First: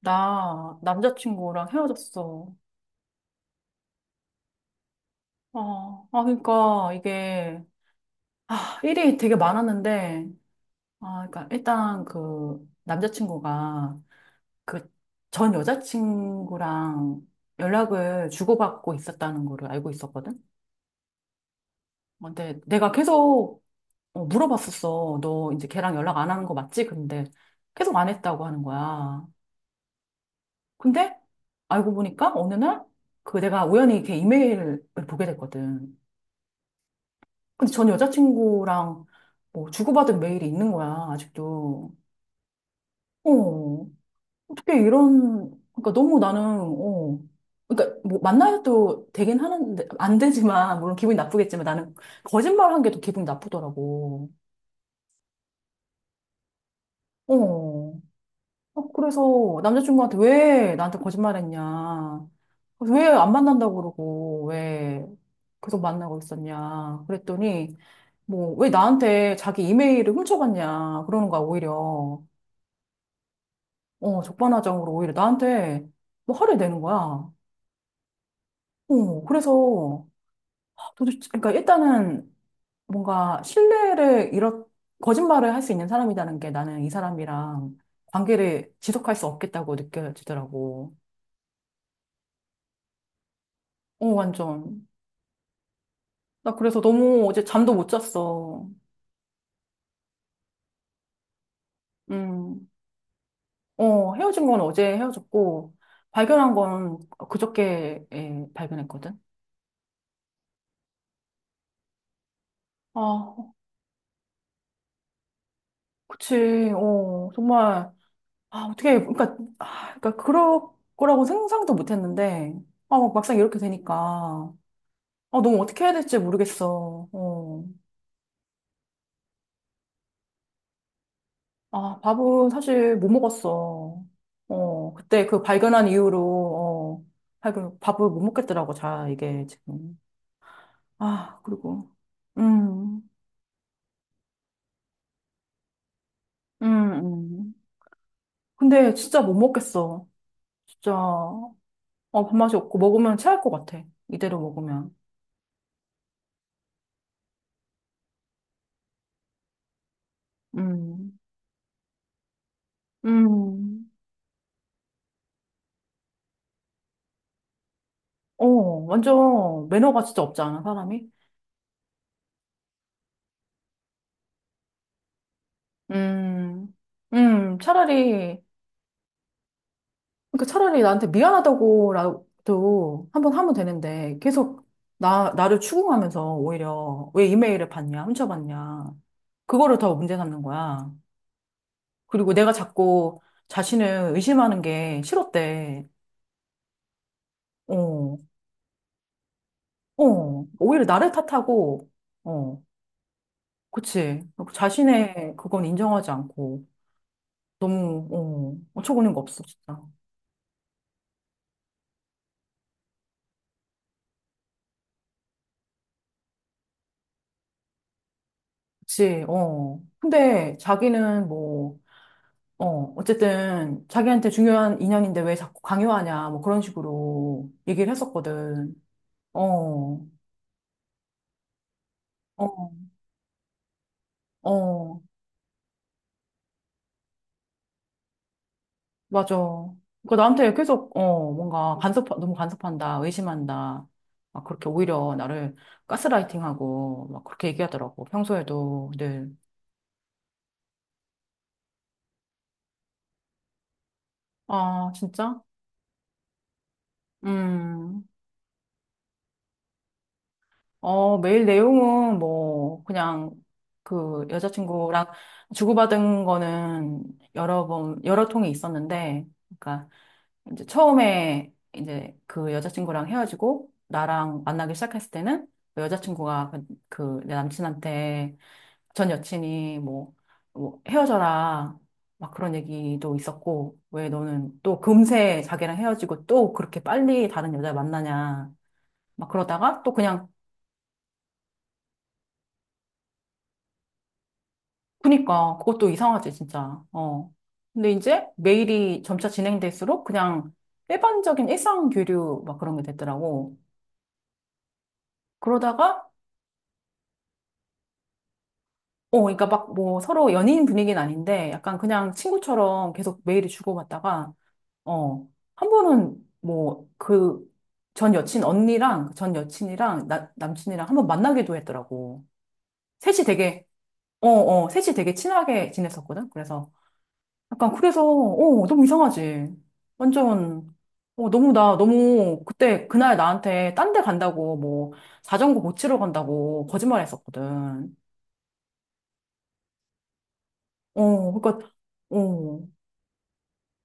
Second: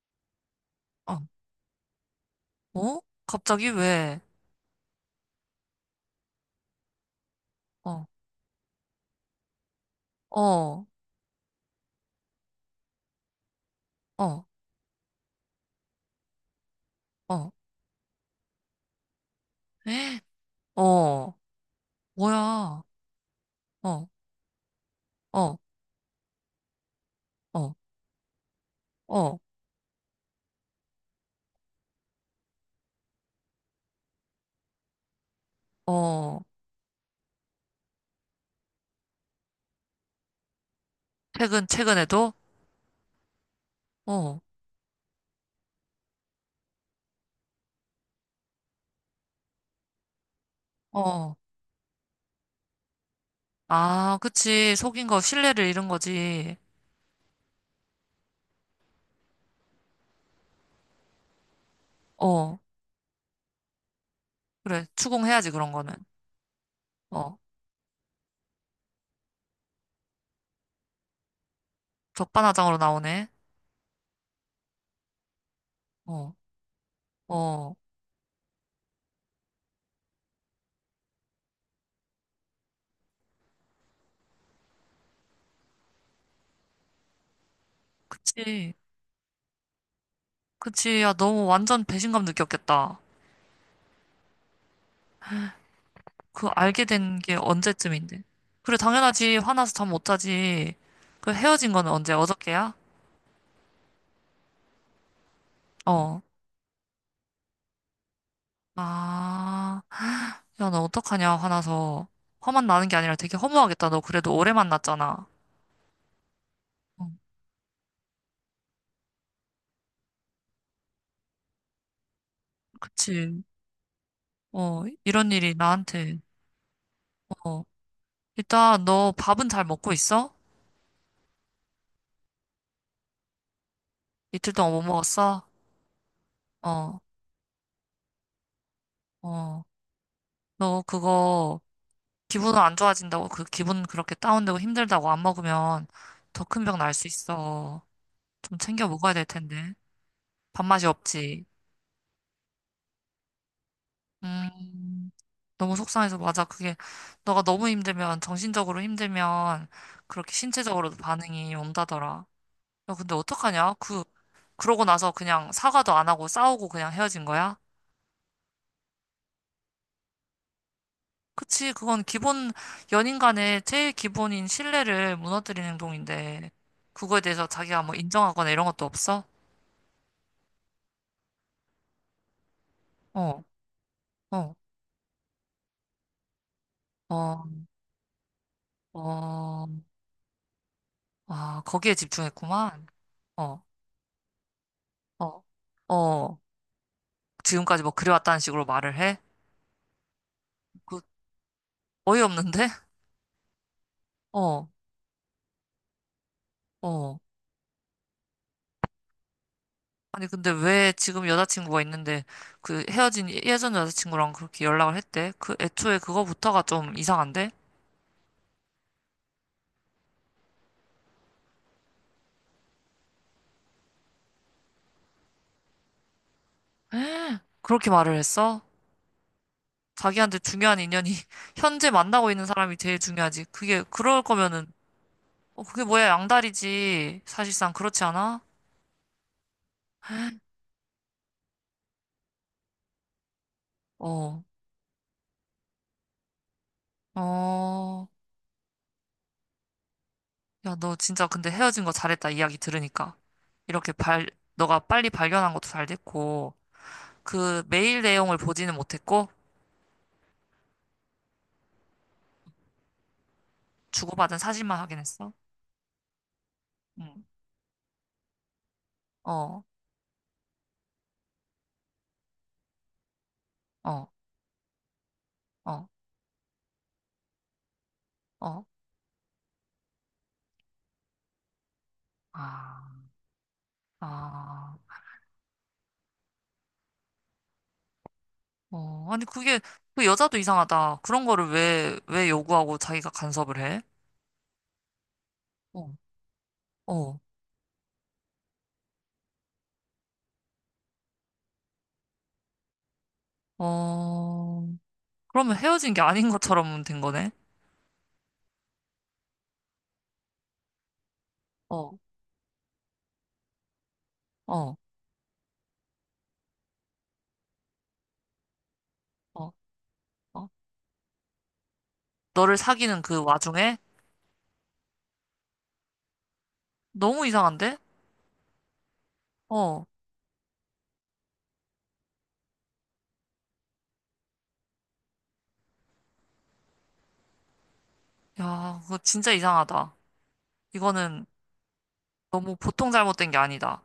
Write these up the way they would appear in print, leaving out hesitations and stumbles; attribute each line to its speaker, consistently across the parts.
Speaker 1: 나
Speaker 2: 어,
Speaker 1: 남자친구랑 헤어졌어.
Speaker 2: 어? 갑자기 왜?
Speaker 1: 아, 아, 그러니까 이게,
Speaker 2: 어,
Speaker 1: 아, 일이 되게 많았는데,
Speaker 2: 어,
Speaker 1: 아, 그러니까 일단 그 남자친구가
Speaker 2: 어,
Speaker 1: 그 전 여자친구랑
Speaker 2: 어,
Speaker 1: 연락을 주고받고 있었다는 거를 알고
Speaker 2: 에?
Speaker 1: 있었거든?
Speaker 2: 어,
Speaker 1: 어, 근데
Speaker 2: 뭐야?
Speaker 1: 내가 계속
Speaker 2: 어,
Speaker 1: 어, 물어봤었어. 너
Speaker 2: 어,
Speaker 1: 이제 걔랑 연락 안 하는 거 맞지? 근데
Speaker 2: 어,
Speaker 1: 계속 안 했다고 하는 거야.
Speaker 2: 어,
Speaker 1: 근데 알고 보니까 어느 날 그 내가 우연히 걔 이메일을 보게 됐거든.
Speaker 2: 어.
Speaker 1: 근데 전 여자친구랑 뭐 주고받은 메일이 있는 거야,
Speaker 2: 최근,
Speaker 1: 아직도.
Speaker 2: 최근에도?
Speaker 1: 어,
Speaker 2: 어,
Speaker 1: 어떻게 이런, 그러니까 너무 나는, 어, 그러니까 뭐 만나도 되긴 하는데, 안 되지만, 물론 기분이
Speaker 2: 어.
Speaker 1: 나쁘겠지만 나는 거짓말 한 게 더 기분이
Speaker 2: 아,
Speaker 1: 나쁘더라고.
Speaker 2: 그치. 속인 거, 신뢰를 잃은 거지.
Speaker 1: 어, 어, 그래서 남자친구한테 왜 나한테 거짓말 했냐.
Speaker 2: 어,
Speaker 1: 왜 안 만난다고 그러고,
Speaker 2: 그래.
Speaker 1: 왜
Speaker 2: 추궁해야지, 그런
Speaker 1: 계속
Speaker 2: 거는.
Speaker 1: 만나고 있었냐.
Speaker 2: 어,
Speaker 1: 그랬더니, 뭐, 왜 나한테 자기 이메일을 훔쳐갔냐. 그러는 거야, 오히려.
Speaker 2: 적반하장으로 나오네.
Speaker 1: 어, 적반하장으로 오히려 나한테
Speaker 2: 어,
Speaker 1: 뭐 화를 내는 거야.
Speaker 2: 어.
Speaker 1: 어, 그래서 도대체, 그러니까 일단은 뭔가 신뢰를 잃어, 거짓말을 할 수 있는 사람이라는 게 나는 이 사람이랑
Speaker 2: 그치.
Speaker 1: 관계를 지속할 수 없겠다고 느껴지더라고.
Speaker 2: 그치. 야, 너무 완전 배신감 느꼈겠다.
Speaker 1: 어, 완전.
Speaker 2: 그
Speaker 1: 나 그래서
Speaker 2: 알게 된
Speaker 1: 너무
Speaker 2: 게
Speaker 1: 어제 잠도 못
Speaker 2: 언제쯤인데?
Speaker 1: 잤어.
Speaker 2: 그래, 당연하지. 화나서 잠 못 자지. 그 헤어진 거는 언제?
Speaker 1: 음,
Speaker 2: 어저께야?
Speaker 1: 어, 헤어진 건 어제 헤어졌고,
Speaker 2: 어.
Speaker 1: 발견한 건 그저께 예, 발견했거든.
Speaker 2: 아, 야, 너 어떡하냐, 화나서. 화만 나는 게 아니라 되게
Speaker 1: 아,
Speaker 2: 허무하겠다. 너 그래도 오래 만났잖아.
Speaker 1: 그치.
Speaker 2: 어,
Speaker 1: 어, 정말. 아, 어떻게, 그러니까, 아, 그러니까 그럴 거라고 생각도 못 했는데, 아, 막 막상
Speaker 2: 그치.
Speaker 1: 이렇게 되니까,
Speaker 2: 어, 이런
Speaker 1: 아,
Speaker 2: 일이
Speaker 1: 너무 어떻게 해야
Speaker 2: 나한테.
Speaker 1: 될지 모르겠어.
Speaker 2: 어.
Speaker 1: 어.
Speaker 2: 일단, 너 밥은 잘 먹고 있어?
Speaker 1: 아, 밥은 사실 못 먹었어.
Speaker 2: 이틀 동안 못
Speaker 1: 어, 그때 그
Speaker 2: 먹었어?
Speaker 1: 발견한 이후로,
Speaker 2: 어,
Speaker 1: 어, 발견, 밥을 못 먹겠더라고, 자, 이게
Speaker 2: 어.
Speaker 1: 지금.
Speaker 2: 너
Speaker 1: 아,
Speaker 2: 그거,
Speaker 1: 그리고,
Speaker 2: 기분 안
Speaker 1: 음,
Speaker 2: 좋아진다고, 그 기분 그렇게 다운되고 힘들다고 안 먹으면 더 큰 병
Speaker 1: 음,
Speaker 2: 날 수
Speaker 1: 음.
Speaker 2: 있어. 좀 챙겨
Speaker 1: 근데
Speaker 2: 먹어야
Speaker 1: 진짜
Speaker 2: 될
Speaker 1: 못
Speaker 2: 텐데.
Speaker 1: 먹겠어.
Speaker 2: 밥맛이
Speaker 1: 진짜,
Speaker 2: 없지.
Speaker 1: 어, 밥맛이 없고, 먹으면 체할 것 같아. 이대로 먹으면.
Speaker 2: 음, 너무 속상해서 맞아. 그게 너가 너무 힘들면 정신적으로 힘들면 그렇게 신체적으로도
Speaker 1: 음,
Speaker 2: 반응이 온다더라. 야, 근데 어떡하냐?
Speaker 1: 음.
Speaker 2: 그 그러고 나서 그냥 사과도 안 하고 싸우고 그냥 헤어진 거야?
Speaker 1: 어, 완전 매너가 진짜 없지 않아, 사람이?
Speaker 2: 그치, 그건 기본 연인 간의 제일 기본인 신뢰를 무너뜨리는 행동인데
Speaker 1: 음,
Speaker 2: 그거에 대해서 자기가 뭐
Speaker 1: 차라리,
Speaker 2: 인정하거나 이런 것도 없어?
Speaker 1: 그러니까 차라리 나한테 미안하다고라도 한번
Speaker 2: 어,
Speaker 1: 하면 되는데,
Speaker 2: 어,
Speaker 1: 계속 나를 추궁하면서 오히려 왜
Speaker 2: 어,
Speaker 1: 이메일을 봤냐, 훔쳐봤냐,
Speaker 2: 어,
Speaker 1: 그거를 더 문제 삼는 거야.
Speaker 2: 아, 거기에
Speaker 1: 그리고 내가
Speaker 2: 집중했구만.
Speaker 1: 자꾸
Speaker 2: 어.
Speaker 1: 자신을 의심하는 게
Speaker 2: 어,
Speaker 1: 싫었대.
Speaker 2: 어, 지금까지 뭐
Speaker 1: 어,
Speaker 2: 그래왔다는 식으로 말을 해?
Speaker 1: 어, 오히려
Speaker 2: 그,
Speaker 1: 나를 탓하고, 어,
Speaker 2: 어이없는데?
Speaker 1: 그치.
Speaker 2: 어,
Speaker 1: 자신의 그건 인정하지 않고,
Speaker 2: 어.
Speaker 1: 너무, 어, 어처구니가 없어, 진짜.
Speaker 2: 아니, 근데 왜 지금 여자친구가 있는데 그 헤어진 예전 여자친구랑 그렇게 연락을 했대? 그 애초에 그거부터가 좀 이상한데?
Speaker 1: 그치, 어. 근데 자기는 뭐, 어, 어쨌든 자기한테 중요한 인연인데 왜 자꾸 강요하냐, 뭐 그런 식으로 얘기를
Speaker 2: 그렇게 말을 했어?
Speaker 1: 했었거든. 어,
Speaker 2: 자기한테 중요한 인연이 현재 만나고 있는
Speaker 1: 어,
Speaker 2: 사람이 제일 중요하지. 그게, 그럴 거면은,
Speaker 1: 어,
Speaker 2: 어, 그게 뭐야, 양다리지. 사실상 그렇지 않아?
Speaker 1: 맞아. 그러니까 나한테 계속, 어, 뭔가 간섭, 너무 간섭한다, 의심한다.
Speaker 2: 어,
Speaker 1: 막 그렇게 오히려 나를 가스라이팅하고 막 그렇게 얘기하더라고.
Speaker 2: 어.
Speaker 1: 평소에도 늘.
Speaker 2: 야, 너 진짜 근데 헤어진 거 잘했다 이야기 들으니까. 이렇게 너가
Speaker 1: 아,
Speaker 2: 빨리
Speaker 1: 진짜?
Speaker 2: 발견한 것도 잘 됐고, 그 메일
Speaker 1: 음.
Speaker 2: 내용을 보지는 못했고,
Speaker 1: 어, 메일 내용은 뭐, 그냥 그
Speaker 2: 주고받은 사진만
Speaker 1: 여자친구랑
Speaker 2: 확인했어?
Speaker 1: 주고받은 거는
Speaker 2: 응.
Speaker 1: 여러 번, 여러 통이 있었는데,
Speaker 2: 어,
Speaker 1: 그러니까 이제 처음에 이제 그 여자친구랑 헤어지고
Speaker 2: 어,
Speaker 1: 나랑 만나기 시작했을 때는 그
Speaker 2: 어,
Speaker 1: 여자친구가 그 내 남친한테
Speaker 2: 어.
Speaker 1: 전 여친이 뭐, 뭐 헤어져라. 막 그런
Speaker 2: 아,
Speaker 1: 얘기도 있었고, 왜 너는
Speaker 2: 아,
Speaker 1: 또 금세 자기랑 헤어지고 또 그렇게 빨리 다른 여자 만나냐.
Speaker 2: 어. 아니,
Speaker 1: 막
Speaker 2: 그게,
Speaker 1: 그러다가 또
Speaker 2: 그
Speaker 1: 그냥
Speaker 2: 여자도 이상하다. 그런 거를 왜 요구하고 자기가 간섭을 해?
Speaker 1: 그니까 그것도
Speaker 2: 어,
Speaker 1: 이상하지 진짜.
Speaker 2: 어,
Speaker 1: 어. 근데 이제 메일이 점차 진행될수록 그냥 일반적인 일상 교류 막 그런 게 됐더라고.
Speaker 2: 어. 그러면 헤어진 게
Speaker 1: 그러다가
Speaker 2: 아닌 것처럼 된 거네?
Speaker 1: 어, 그러니까 막 뭐 서로 연인 분위기는 아닌데 약간
Speaker 2: 어,
Speaker 1: 그냥 친구처럼 계속 메일을 주고받다가
Speaker 2: 어,
Speaker 1: 어, 한 번은 뭐 그 전 여친 언니랑 그 전
Speaker 2: 어,
Speaker 1: 여친이랑 나,
Speaker 2: 어.
Speaker 1: 남친이랑 한 번 만나기도 했더라고.
Speaker 2: 너를 사귀는
Speaker 1: 셋이
Speaker 2: 그
Speaker 1: 되게
Speaker 2: 와중에?
Speaker 1: 어, 어, 셋이 되게 친하게 지냈었거든. 그래서
Speaker 2: 너무
Speaker 1: 약간
Speaker 2: 이상한데?
Speaker 1: 그래서 어 너무 이상하지.
Speaker 2: 어.
Speaker 1: 완전 어 너무 나 너무 그때 그날 나한테 딴데 간다고 뭐 자전거 고치러 간다고 거짓말했었거든.
Speaker 2: 야, 그거 진짜 이상하다. 이거는
Speaker 1: 어 그러니까
Speaker 2: 너무
Speaker 1: 어
Speaker 2: 보통 잘못된 게 아니다.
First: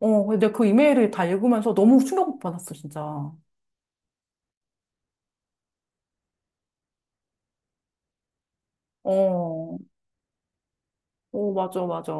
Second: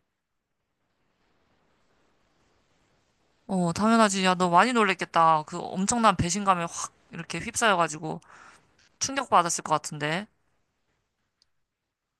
Speaker 1: 어 근데 그 이메일을 다 읽으면서 너무 충격 받았어 진짜.
Speaker 2: 어, 당연하지. 야, 너 많이 놀랬겠다. 그 엄청난 배신감에 확 이렇게 휩싸여가지고 충격받았을 것
Speaker 1: 어,
Speaker 2: 같은데.
Speaker 1: 어 맞아 맞아.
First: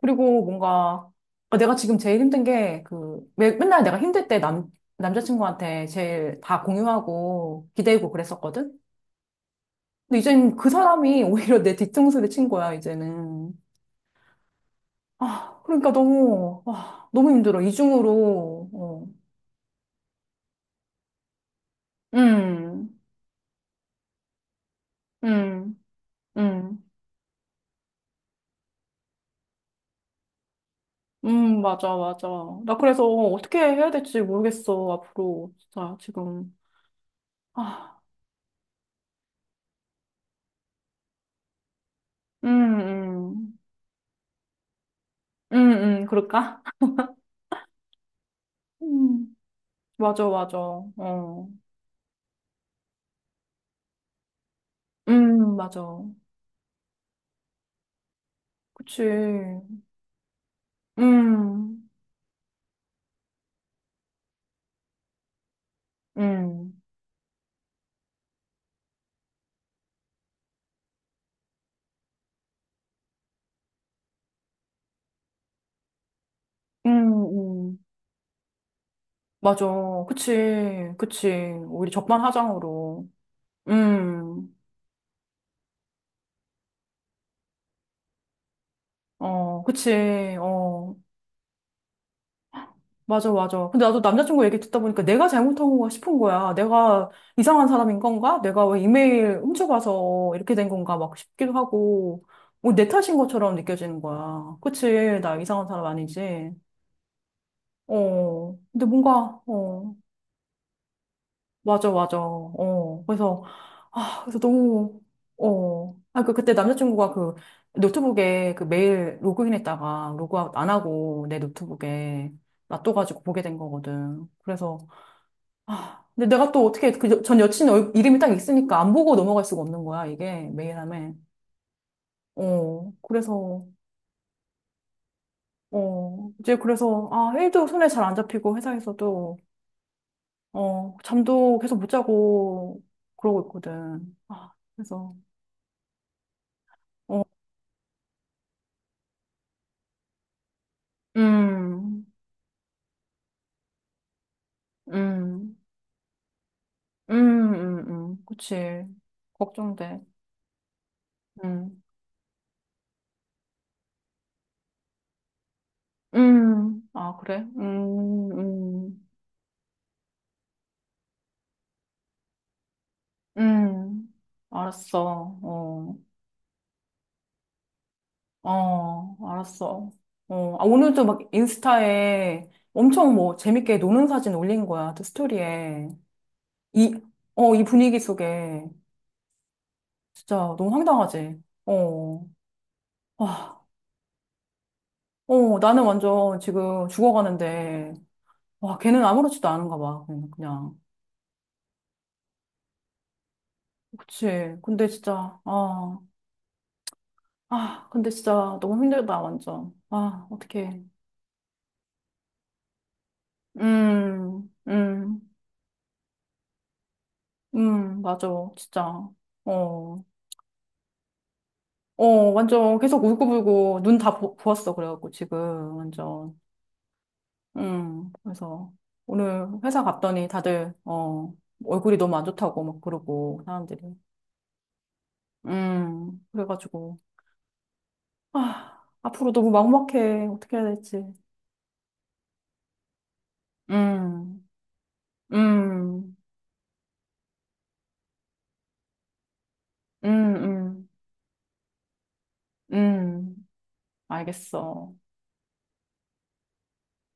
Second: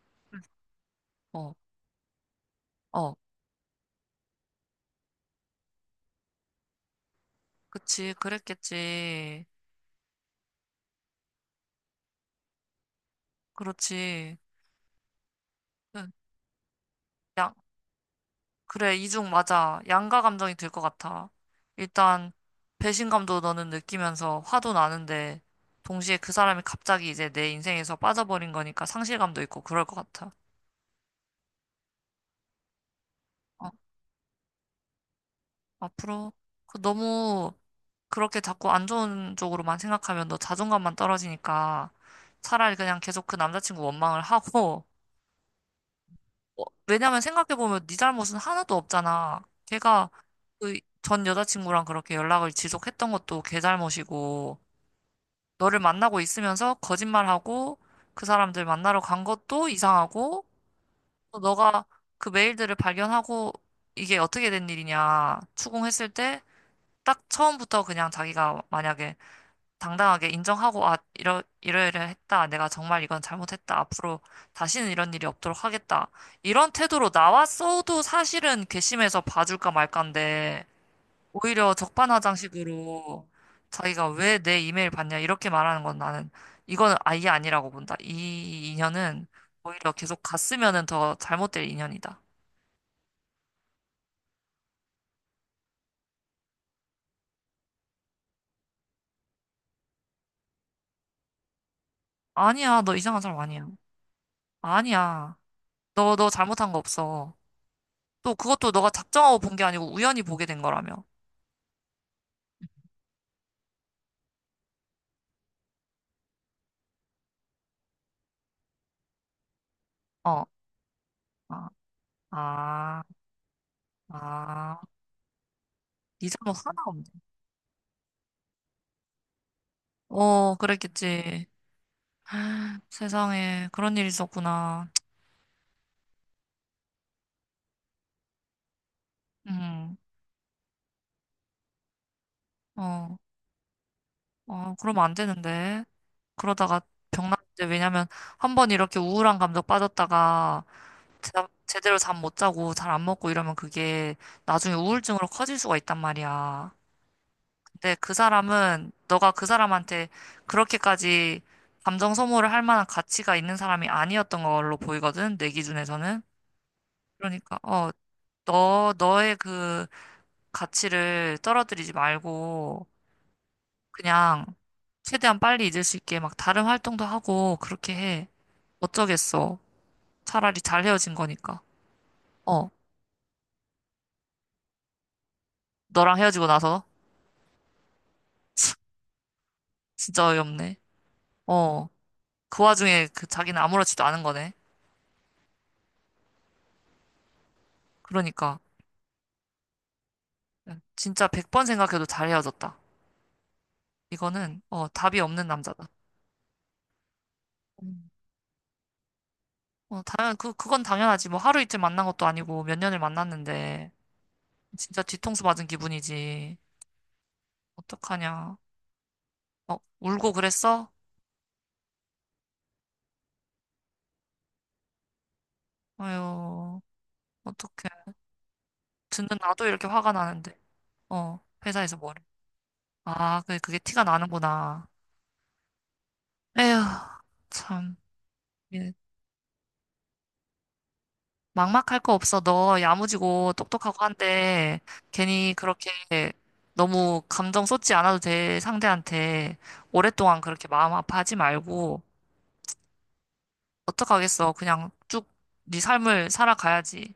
Speaker 1: 그리고 뭔가
Speaker 2: 어,
Speaker 1: 아, 내가 지금 제일 힘든 게
Speaker 2: 어,
Speaker 1: 그 왜, 맨날 내가 힘들 때 남 남자친구한테 제일 다 공유하고 기대고
Speaker 2: 그치.
Speaker 1: 그랬었거든.
Speaker 2: 그랬겠지.
Speaker 1: 근데 이제는 그 사람이 오히려 내 뒤통수를 친 거야, 이제는.
Speaker 2: 그렇지.
Speaker 1: 아, 그러니까
Speaker 2: 응,
Speaker 1: 너무, 아, 너무
Speaker 2: 양,
Speaker 1: 힘들어. 이중으로,
Speaker 2: 그래,
Speaker 1: 어.
Speaker 2: 이중 맞아. 양가 감정이 들 것 같아. 일단,
Speaker 1: 음,
Speaker 2: 배신감도 너는 느끼면서 화도 나는데,
Speaker 1: 음,
Speaker 2: 동시에 그 사람이
Speaker 1: 음,
Speaker 2: 갑자기 이제 내 인생에서 빠져버린 거니까 상실감도 있고 그럴 것 같아.
Speaker 1: 맞아, 맞아. 나 그래서 어떻게
Speaker 2: 어.
Speaker 1: 해야 될지 모르겠어, 앞으로. 진짜,
Speaker 2: 앞으로
Speaker 1: 지금.
Speaker 2: 그 너무
Speaker 1: 아,
Speaker 2: 그렇게 자꾸 안 좋은 쪽으로만 생각하면 너 자존감만 떨어지니까 차라리 그냥 계속 그
Speaker 1: 음, 음,
Speaker 2: 남자친구 원망을 하고
Speaker 1: 그럴까?
Speaker 2: 어, 왜냐면 생각해보면 네 잘못은 하나도
Speaker 1: 음,
Speaker 2: 없잖아. 걔가
Speaker 1: 맞아, 맞아.
Speaker 2: 그 전
Speaker 1: 어,
Speaker 2: 여자친구랑 그렇게 연락을 지속했던 것도 걔 잘못이고 너를
Speaker 1: 맞아.
Speaker 2: 만나고 있으면서 거짓말하고 그 사람들 만나러
Speaker 1: 그치.
Speaker 2: 간 것도 이상하고 또 너가
Speaker 1: 음,
Speaker 2: 그 메일들을 발견하고 이게 어떻게 된 일이냐 추궁했을 때
Speaker 1: 음,
Speaker 2: 딱 처음부터 그냥 자기가 만약에 당당하게 인정하고, 아, 이러이러 했다. 내가 정말 이건 잘못했다. 앞으로 다시는 이런 일이 없도록 하겠다. 이런 태도로
Speaker 1: 음.
Speaker 2: 나왔어도 사실은 괘씸해서
Speaker 1: 맞아.
Speaker 2: 봐줄까 말까인데,
Speaker 1: 그치. 그치.
Speaker 2: 오히려
Speaker 1: 우리 적반하장으로.
Speaker 2: 적반하장식으로 자기가 왜
Speaker 1: 음.
Speaker 2: 내 이메일 봤냐. 이렇게 말하는 건 나는, 이건 아예 아니라고 본다. 이 인연은
Speaker 1: 어,
Speaker 2: 오히려 계속
Speaker 1: 그치.
Speaker 2: 갔으면은
Speaker 1: 어.
Speaker 2: 더 잘못될 인연이다.
Speaker 1: 맞아, 맞아. 근데 나도 남자친구 얘기 듣다 보니까 내가 잘못한 건가 싶은 거야. 내가 이상한 사람인 건가? 내가 왜 이메일 훔쳐가서 이렇게 된 건가? 막 싶기도 하고. 뭐
Speaker 2: 아니야.
Speaker 1: 내
Speaker 2: 너
Speaker 1: 탓인
Speaker 2: 이상한 사람
Speaker 1: 것처럼
Speaker 2: 아니야.
Speaker 1: 느껴지는 거야. 그치. 나
Speaker 2: 아니야.
Speaker 1: 이상한 사람
Speaker 2: 너
Speaker 1: 아니지.
Speaker 2: 잘못한 거 없어. 또
Speaker 1: 어.
Speaker 2: 그것도
Speaker 1: 근데
Speaker 2: 너가 작정하고
Speaker 1: 뭔가,
Speaker 2: 본 게 아니고
Speaker 1: 어.
Speaker 2: 우연히 보게 된 거라며.
Speaker 1: 맞아, 맞아. 어, 그래서, 아, 그래서 너무, 어. 아, 그, 그때 남자친구가 그 노트북에 그 메일 로그인했다가
Speaker 2: 어,
Speaker 1: 로그아웃 안 하고 내
Speaker 2: 아,
Speaker 1: 노트북에
Speaker 2: 아,
Speaker 1: 놔둬가지고 보게 된 거거든. 그래서,
Speaker 2: 아.
Speaker 1: 아, 근데
Speaker 2: 네 잘못
Speaker 1: 내가 또
Speaker 2: 하나
Speaker 1: 어떻게,
Speaker 2: 없네.
Speaker 1: 그 전 여친 이름이 딱 있으니까 안 보고 넘어갈 수가 없는 거야, 이게,
Speaker 2: 어,
Speaker 1: 메일함에.
Speaker 2: 그랬겠지.
Speaker 1: 어, 그래서,
Speaker 2: 세상에, 그런 일이 있었구나.
Speaker 1: 어, 이제 그래서, 아, 일도 손에 잘 안 잡히고 회사에서도,
Speaker 2: 음,
Speaker 1: 어, 잠도 계속 못 자고
Speaker 2: 어,
Speaker 1: 그러고 있거든. 아,
Speaker 2: 어, 그러면 안
Speaker 1: 그래서.
Speaker 2: 되는데. 그러다가
Speaker 1: 어.
Speaker 2: 병났는데, 왜냐면 한 번 이렇게 우울한 감정 빠졌다가 제대로
Speaker 1: 음,
Speaker 2: 잠 못 자고 잘 안 먹고 이러면 그게 나중에 우울증으로
Speaker 1: 음,
Speaker 2: 커질 수가 있단 말이야. 근데 그
Speaker 1: 그치.
Speaker 2: 사람은 너가 그
Speaker 1: 걱정돼.
Speaker 2: 사람한테 그렇게까지
Speaker 1: 음,
Speaker 2: 감정 소모를 할 만한 가치가 있는 사람이 아니었던 걸로 보이거든, 내 기준에서는.
Speaker 1: 아, 그래?
Speaker 2: 그러니까, 어, 너, 너의 그 가치를 떨어뜨리지 말고
Speaker 1: 음.
Speaker 2: 그냥
Speaker 1: 알았어.
Speaker 2: 최대한 빨리 잊을 수
Speaker 1: 어,
Speaker 2: 있게 막 다른 활동도 하고 그렇게 해.
Speaker 1: 어,
Speaker 2: 어쩌겠어.
Speaker 1: 알았어. 어,
Speaker 2: 차라리
Speaker 1: 아,
Speaker 2: 잘
Speaker 1: 오늘도
Speaker 2: 헤어진
Speaker 1: 막
Speaker 2: 거니까.
Speaker 1: 인스타에
Speaker 2: 어,
Speaker 1: 엄청 뭐 재밌게 노는 사진 올린 거야. 또 스토리에.
Speaker 2: 너랑 헤어지고 나서.
Speaker 1: 이, 어, 이 분위기 속에.
Speaker 2: 진짜
Speaker 1: 진짜 너무
Speaker 2: 어이없네.
Speaker 1: 황당하지?
Speaker 2: 어,
Speaker 1: 어,
Speaker 2: 그 와중에 그 자기는
Speaker 1: 와,
Speaker 2: 아무렇지도 않은 거네.
Speaker 1: 어, 나는 완전 지금 죽어가는데.
Speaker 2: 그러니까.
Speaker 1: 와, 걔는 아무렇지도 않은가 봐. 그냥. 그냥.
Speaker 2: 진짜 100번 생각해도 잘 헤어졌다.
Speaker 1: 그치.
Speaker 2: 이거는 어,
Speaker 1: 근데
Speaker 2: 답이
Speaker 1: 진짜,
Speaker 2: 없는 남자다.
Speaker 1: 아, 아, 근데
Speaker 2: 음.
Speaker 1: 진짜 너무 힘들다, 완전.
Speaker 2: 어,
Speaker 1: 아,
Speaker 2: 그건
Speaker 1: 어떡해.
Speaker 2: 당연하지. 뭐 하루 이틀 만난 것도 아니고 몇 년을 만났는데
Speaker 1: 음,
Speaker 2: 진짜
Speaker 1: 음,
Speaker 2: 뒤통수 맞은 기분이지.
Speaker 1: 맞아.
Speaker 2: 어떡하냐.
Speaker 1: 진짜.
Speaker 2: 어,
Speaker 1: 어,
Speaker 2: 울고 그랬어?
Speaker 1: 어, 완전 계속 울고불고 눈 다 부었어. 그래갖고 지금, 완전.
Speaker 2: 아유, 어떡해.
Speaker 1: 그래서
Speaker 2: 듣는
Speaker 1: 오늘
Speaker 2: 나도
Speaker 1: 회사
Speaker 2: 이렇게 화가
Speaker 1: 갔더니
Speaker 2: 나는데.
Speaker 1: 다들, 어,
Speaker 2: 어,
Speaker 1: 얼굴이
Speaker 2: 회사에서
Speaker 1: 너무
Speaker 2: 뭐래.
Speaker 1: 안 좋다고 막
Speaker 2: 아,
Speaker 1: 그러고,
Speaker 2: 그게,
Speaker 1: 사람들이.
Speaker 2: 티가 나는구나. 에휴,
Speaker 1: 그래가지고,
Speaker 2: 참.
Speaker 1: 아,
Speaker 2: 예.
Speaker 1: 앞으로 너무 막막해. 어떻게 해야 될지.
Speaker 2: 막막할 거 없어. 너 야무지고 똑똑하고
Speaker 1: 음,
Speaker 2: 한데 괜히 그렇게
Speaker 1: 음,
Speaker 2: 너무 감정 쏟지 않아도 돼. 상대한테
Speaker 1: 음,
Speaker 2: 오랫동안 그렇게
Speaker 1: 음.
Speaker 2: 마음 아파하지 말고
Speaker 1: 음,
Speaker 2: 어떡하겠어. 그냥
Speaker 1: 알겠어.
Speaker 2: 쭉 네 삶을 살아가야지.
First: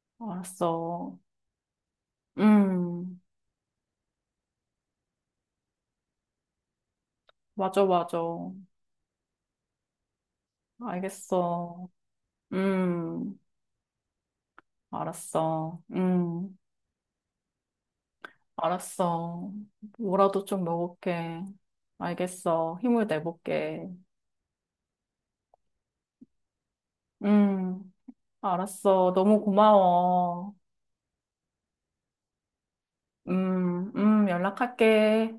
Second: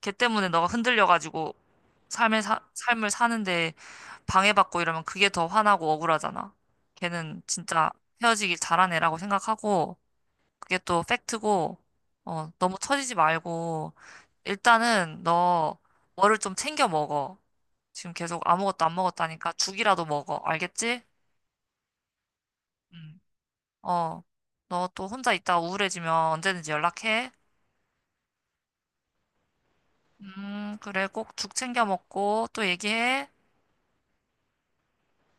Speaker 2: 걔 때문에 너가
Speaker 1: 알았어.
Speaker 2: 흔들려가지고 삶을
Speaker 1: 음,
Speaker 2: 사는데 방해받고 이러면 그게 더 화나고 억울하잖아. 걔는
Speaker 1: 맞아,
Speaker 2: 진짜
Speaker 1: 맞아.
Speaker 2: 헤어지길 잘한 애라고 생각하고 그게 또 팩트고,
Speaker 1: 알겠어.
Speaker 2: 어, 너무 처지지
Speaker 1: 음,
Speaker 2: 말고, 일단은 너
Speaker 1: 알았어.
Speaker 2: 뭐를 좀 챙겨 먹어. 지금 계속 아무것도 안
Speaker 1: 알았어.
Speaker 2: 먹었다니까 죽이라도 먹어.
Speaker 1: 뭐라도 좀
Speaker 2: 알겠지?
Speaker 1: 먹을게. 알겠어. 힘을
Speaker 2: 음.
Speaker 1: 내볼게.
Speaker 2: 어, 너 또 혼자 있다 우울해지면 언제든지 연락해.
Speaker 1: 음, 알았어. 너무 고마워.
Speaker 2: 그래, 꼭 죽 챙겨 먹고 또 얘기해.
Speaker 1: 연락할게.